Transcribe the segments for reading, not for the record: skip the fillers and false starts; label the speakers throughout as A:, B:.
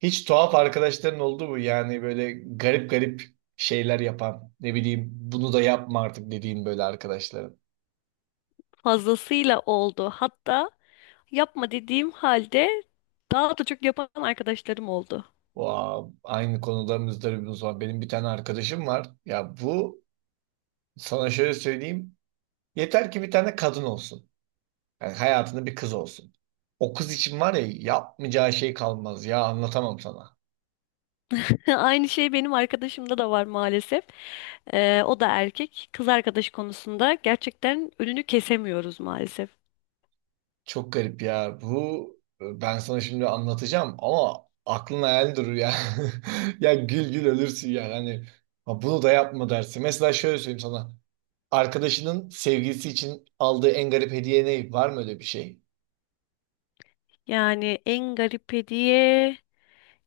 A: Hiç tuhaf arkadaşların oldu mu? Yani böyle garip garip şeyler yapan, ne bileyim bunu da yapma artık dediğin böyle arkadaşların.
B: Fazlasıyla oldu. Hatta yapma dediğim halde daha da çok yapan arkadaşlarım oldu.
A: Wow, aynı konuda muzdaribimiz var. Benim bir tane arkadaşım var. Ya bu sana şöyle söyleyeyim. Yeter ki bir tane kadın olsun. Yani hayatında bir kız olsun. O kız için var ya yapmayacağı şey kalmaz. Ya anlatamam sana.
B: Aynı şey benim arkadaşımda da var maalesef. O da erkek. Kız arkadaş konusunda gerçekten önünü kesemiyoruz maalesef.
A: Çok garip ya. Bu ben sana şimdi anlatacağım ama aklın hayal durur ya. Ya gül gül ölürsün ya. Hani "Ha, bunu da yapma" dersin. Mesela şöyle söyleyeyim sana. Arkadaşının sevgilisi için aldığı en garip hediye ne? Var mı öyle bir şey?
B: Yani en garip hediye...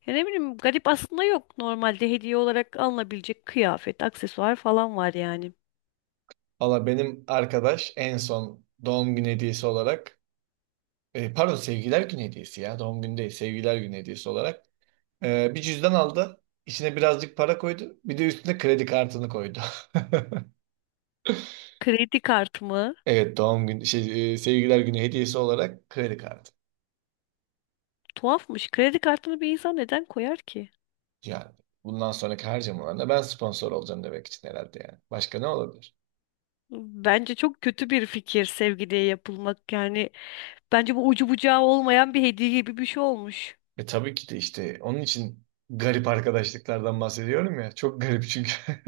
B: Ya ne bileyim garip aslında yok. Normalde hediye olarak alınabilecek kıyafet, aksesuar falan var yani.
A: Valla benim arkadaş en son doğum günü hediyesi olarak pardon sevgiler günü hediyesi ya. Doğum günü değil, sevgiler günü hediyesi olarak bir cüzdan aldı. İçine birazcık para koydu. Bir de üstüne kredi kartını koydu.
B: Kredi kartımı...
A: Evet, doğum günü sevgililer günü hediyesi olarak kredi kartı.
B: Tuhafmış. Kredi kartını bir insan neden koyar ki?
A: Yani bundan sonraki harcamalarında ben sponsor olacağım demek için herhalde yani. Başka ne olabilir?
B: Bence çok kötü bir fikir sevgiliye yapılmak. Yani bence bu ucu bucağı olmayan bir hediye gibi bir şey olmuş.
A: E tabii ki de işte onun için garip arkadaşlıklardan bahsediyorum ya. Çok garip çünkü.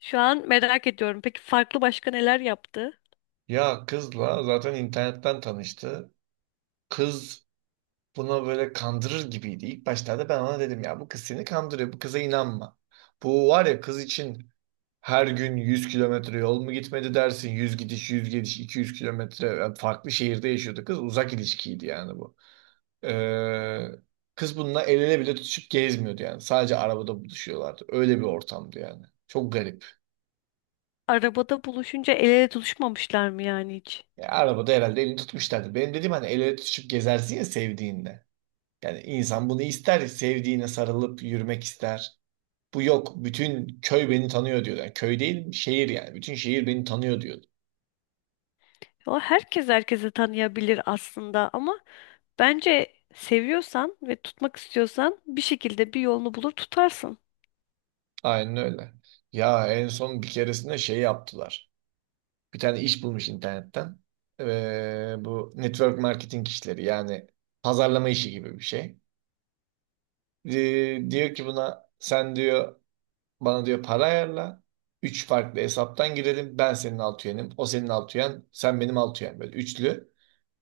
B: Şu an merak ediyorum. Peki farklı başka neler yaptı?
A: Ya kızla zaten internetten tanıştı. Kız buna böyle kandırır gibiydi. İlk başlarda ben ona dedim ya, bu kız seni kandırıyor. Bu kıza inanma. Bu var ya, kız için her gün 100 kilometre yol mu gitmedi dersin? 100 gidiş, 100 geliş, 200 kilometre. Yani farklı şehirde yaşıyordu kız. Uzak ilişkiydi yani bu. Ee, Kız bununla el ele bile tutuşup gezmiyordu yani. Sadece arabada buluşuyorlardı. Öyle bir ortamdı yani. Çok garip.
B: Arabada buluşunca el ele tutuşmamışlar mı yani hiç?
A: Ya arabada herhalde elini tutmuşlardı. Benim dediğim hani el ele tutuşup gezersin ya sevdiğinle. Yani insan bunu ister. Sevdiğine sarılıp yürümek ister. Bu yok. Bütün köy beni tanıyor diyordu. Yani köy değil, şehir yani. Bütün şehir beni tanıyor diyordu.
B: O herkes herkese tanıyabilir aslında ama bence seviyorsan ve tutmak istiyorsan bir şekilde bir yolunu bulur tutarsın.
A: Aynen öyle. Ya en son bir keresinde şey yaptılar. Bir tane iş bulmuş internetten. Bu network marketing işleri, yani pazarlama işi gibi bir şey. Ee, diyor ki buna, sen diyor bana diyor para ayarla. Üç farklı hesaptan girelim. Ben senin alt üyenim. O senin alt üyen. Sen benim alt üyen. Böyle üçlü.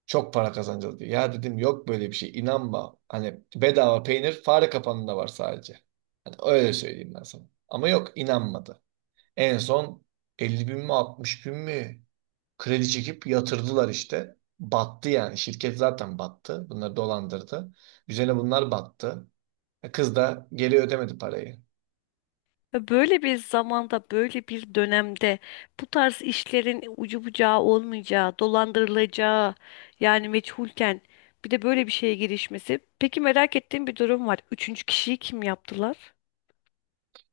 A: Çok para kazanacağız diyor. Ya dedim yok böyle bir şey. İnanma. Hani bedava peynir fare kapanında var sadece. Hani öyle söyleyeyim ben sana. Ama yok, inanmadı. En son 50.000 mi 60.000 mi kredi çekip yatırdılar işte. Battı yani. Şirket zaten battı. Bunları dolandırdı. Üzerine bunlar battı. Kız da geri ödemedi parayı.
B: Ve böyle bir zamanda, böyle bir dönemde bu tarz işlerin ucu bucağı olmayacağı, dolandırılacağı yani meçhulken bir de böyle bir şeye girişmesi. Peki merak ettiğim bir durum var. Üçüncü kişiyi kim yaptılar?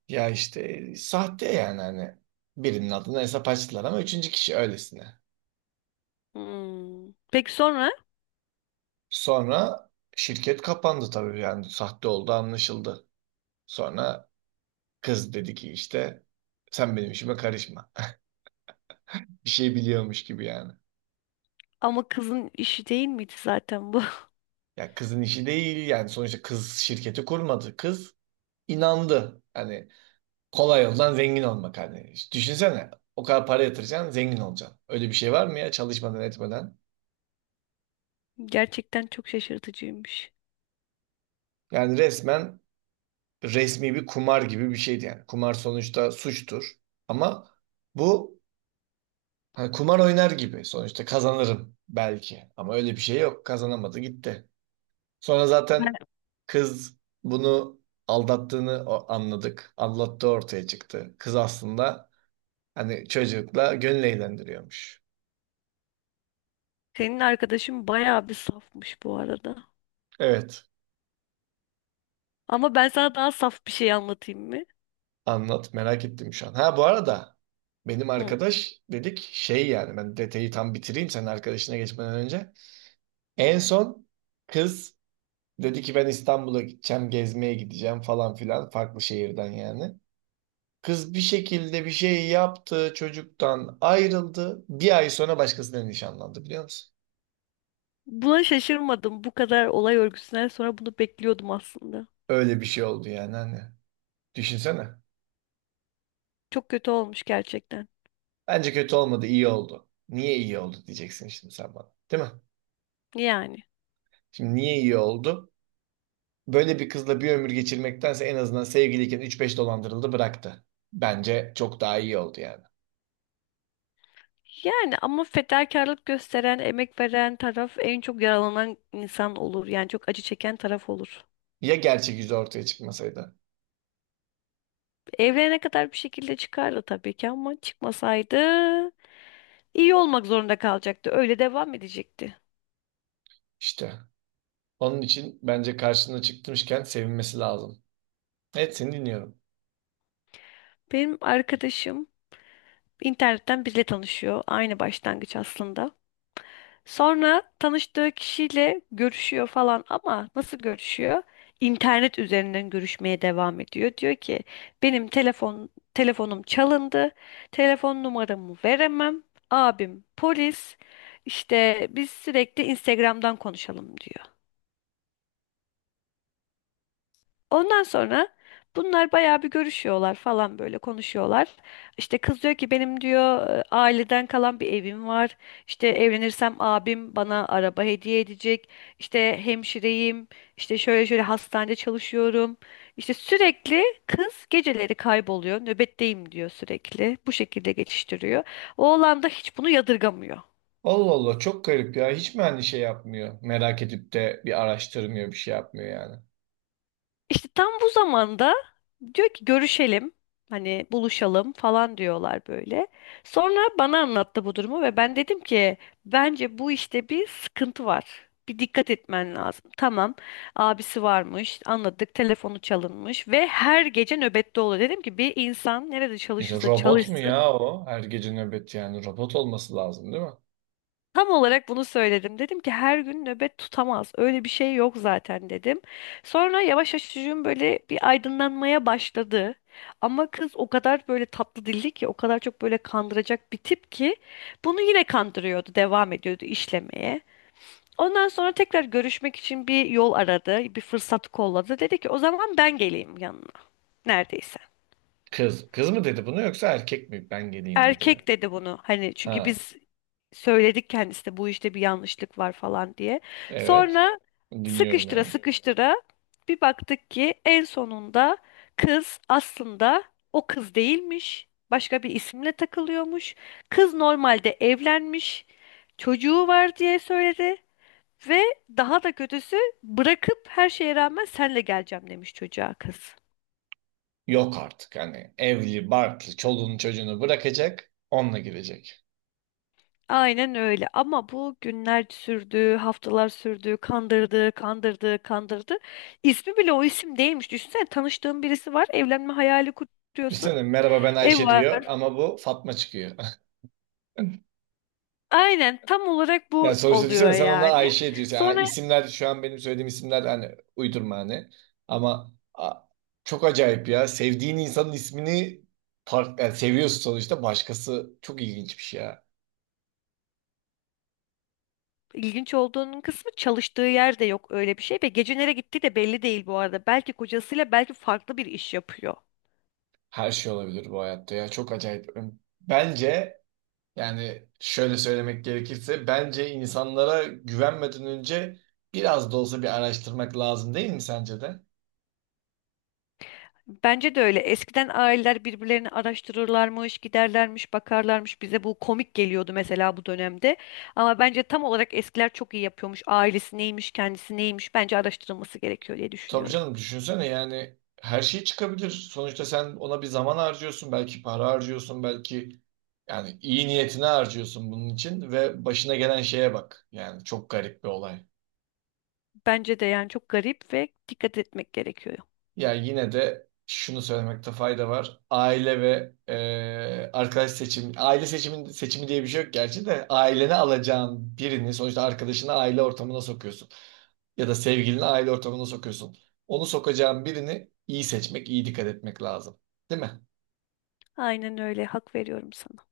A: Ya işte sahte, yani hani birinin adına hesap açtılar ama üçüncü kişi öylesine.
B: Hmm. Peki sonra?
A: Sonra şirket kapandı tabii, yani sahte oldu, anlaşıldı. Sonra kız dedi ki işte, sen benim işime karışma. Bir şey biliyormuş gibi yani.
B: Ama kızın işi değil miydi zaten bu?
A: Ya kızın işi değil yani, sonuçta kız şirketi kurmadı. Kız inandı. Hani kolay yoldan zengin olmak hani. İşte düşünsene, o kadar para yatıracaksın, zengin olacaksın. Öyle bir şey var mı ya çalışmadan etmeden?
B: Gerçekten çok şaşırtıcıymış.
A: Yani resmen resmi bir kumar gibi bir şeydi yani. Kumar sonuçta suçtur. Ama bu hani kumar oynar gibi, sonuçta kazanırım belki. Ama öyle bir şey yok. Kazanamadı gitti. Sonra zaten kız bunu anladık. Aldattığı ortaya çıktı. Kız aslında hani çocukla gönül eğlendiriyormuş.
B: Senin arkadaşın bayağı bir safmış bu arada.
A: Evet.
B: Ama ben sana daha saf bir şey anlatayım mı?
A: Anlat. Merak ettim şu an. Ha, bu arada benim
B: Hı.
A: arkadaş dedik şey, yani ben detayı tam bitireyim senin arkadaşına geçmeden önce. En son kız dedi ki ben İstanbul'a gideceğim, gezmeye gideceğim falan filan, farklı şehirden yani. Kız bir şekilde bir şey yaptı, çocuktan ayrıldı. Bir ay sonra başkasıyla nişanlandı, biliyor musun?
B: Buna şaşırmadım. Bu kadar olay örgüsünden sonra bunu bekliyordum aslında.
A: Öyle bir şey oldu yani hani. Düşünsene.
B: Çok kötü olmuş gerçekten.
A: Bence kötü olmadı, iyi oldu. Niye iyi oldu diyeceksin şimdi sen bana. Değil mi?
B: Yani.
A: Şimdi niye iyi oldu? Böyle bir kızla bir ömür geçirmektense en azından sevgiliyken üç beş dolandırıldı, bıraktı. Bence çok daha iyi oldu yani.
B: Yani ama fedakarlık gösteren, emek veren taraf en çok yaralanan insan olur. Yani çok acı çeken taraf olur.
A: Ya gerçek yüzü ortaya çıkmasaydı?
B: Evlenene kadar bir şekilde çıkardı tabii ki ama çıkmasaydı iyi olmak zorunda kalacaktı. Öyle devam edecekti.
A: İşte. Onun için bence karşına çıkmışken sevinmesi lazım. Evet, seni dinliyorum.
B: Benim arkadaşım internetten biriyle tanışıyor. Aynı başlangıç aslında. Sonra tanıştığı kişiyle görüşüyor falan ama nasıl görüşüyor? İnternet üzerinden görüşmeye devam ediyor. Diyor ki benim telefonum çalındı. Telefon numaramı veremem. Abim polis. İşte biz sürekli Instagram'dan konuşalım diyor. Ondan sonra bunlar bayağı bir görüşüyorlar falan böyle konuşuyorlar. İşte kız diyor ki benim diyor aileden kalan bir evim var. İşte evlenirsem abim bana araba hediye edecek. İşte hemşireyim. İşte şöyle şöyle hastanede çalışıyorum. İşte sürekli kız geceleri kayboluyor. Nöbetteyim diyor sürekli. Bu şekilde geçiştiriyor. Oğlan da hiç bunu yadırgamıyor.
A: Allah Allah, çok garip ya. Hiç mi hani şey yapmıyor? Merak edip de bir araştırmıyor, bir şey yapmıyor yani.
B: İşte tam bu zamanda diyor ki görüşelim. Hani buluşalım falan diyorlar böyle. Sonra bana anlattı bu durumu ve ben dedim ki bence bu işte bir sıkıntı var. Bir dikkat etmen lazım. Tamam. Abisi varmış. Anladık. Telefonu çalınmış ve her gece nöbette oluyor. Dedim ki bir insan nerede
A: İşte
B: çalışırsa
A: robot mu
B: çalışsın.
A: ya o? Her gece nöbet yani. Robot olması lazım değil mi?
B: Tam olarak bunu söyledim. Dedim ki her gün nöbet tutamaz. Öyle bir şey yok zaten dedim. Sonra yavaş yavaş çocuğum böyle bir aydınlanmaya başladı. Ama kız o kadar böyle tatlı dilli ki, o kadar çok böyle kandıracak bir tip ki bunu yine kandırıyordu, devam ediyordu işlemeye. Ondan sonra tekrar görüşmek için bir yol aradı, bir fırsat kolladı. Dedi ki o zaman ben geleyim yanına neredeyse.
A: Kız. Kız mı dedi bunu yoksa erkek mi? Ben geleyim dedi yani.
B: Erkek dedi bunu hani çünkü
A: Ha,
B: biz söyledik kendisine bu işte bir yanlışlık var falan diye.
A: evet.
B: Sonra
A: Dinliyorum
B: sıkıştıra
A: yani.
B: sıkıştıra bir baktık ki en sonunda kız aslında o kız değilmiş. Başka bir isimle takılıyormuş. Kız normalde evlenmiş, çocuğu var diye söyledi ve daha da kötüsü bırakıp her şeye rağmen senle geleceğim demiş çocuğa kız.
A: Yok artık, hani evli, barklı, çoluğunu çocuğunu bırakacak. Onunla gidecek.
B: Aynen öyle ama bu günler sürdü, haftalar sürdü, kandırdı, kandırdı, kandırdı. İsmi bile o isim değilmiş. Düşünsene tanıştığın birisi var, evlenme hayali kuruyorsun.
A: Düşünsene, merhaba ben
B: Ev
A: Ayşe diyor
B: var.
A: ama bu Fatma çıkıyor.
B: Aynen tam olarak
A: Yani
B: bu
A: sonuçta
B: oluyor
A: düşünsene, sen ona
B: yani.
A: Ayşe diyorsun. Yani
B: Sonra
A: isimler şu an benim söylediğim isimler, hani uydurma hani. Ama a- çok acayip ya. Sevdiğin insanın ismini yani seviyorsun sonuçta, başkası, çok ilginç bir şey ya.
B: ilginç olduğunun kısmı çalıştığı yerde yok öyle bir şey ve gece nereye gittiği de belli değil bu arada. Belki kocasıyla belki farklı bir iş yapıyor.
A: Her şey olabilir bu hayatta ya. Çok acayip. Bence yani şöyle söylemek gerekirse, bence insanlara güvenmeden önce biraz da olsa bir araştırmak lazım, değil mi sence de?
B: Bence de öyle. Eskiden aileler birbirlerini araştırırlarmış, giderlermiş, bakarlarmış. Bize bu komik geliyordu mesela bu dönemde. Ama bence tam olarak eskiler çok iyi yapıyormuş. Ailesi neymiş, kendisi neymiş. Bence araştırılması gerekiyor diye
A: Tabii
B: düşünüyorum.
A: canım, düşünsene yani her şey çıkabilir. Sonuçta sen ona bir zaman harcıyorsun, belki para harcıyorsun, belki yani iyi niyetine harcıyorsun bunun için ve başına gelen şeye bak. Yani çok garip bir olay.
B: Bence de yani çok garip ve dikkat etmek gerekiyor.
A: Ya yine de şunu söylemekte fayda var. Aile ve arkadaş seçim, aile seçimi, seçimi diye bir şey yok gerçi de, ailene alacağın birini sonuçta, arkadaşını aile ortamına sokuyorsun. Ya da sevgilini aile ortamına sokuyorsun. Onu sokacağın birini iyi seçmek, iyi dikkat etmek lazım. Değil mi?
B: Aynen öyle. Hak veriyorum sana.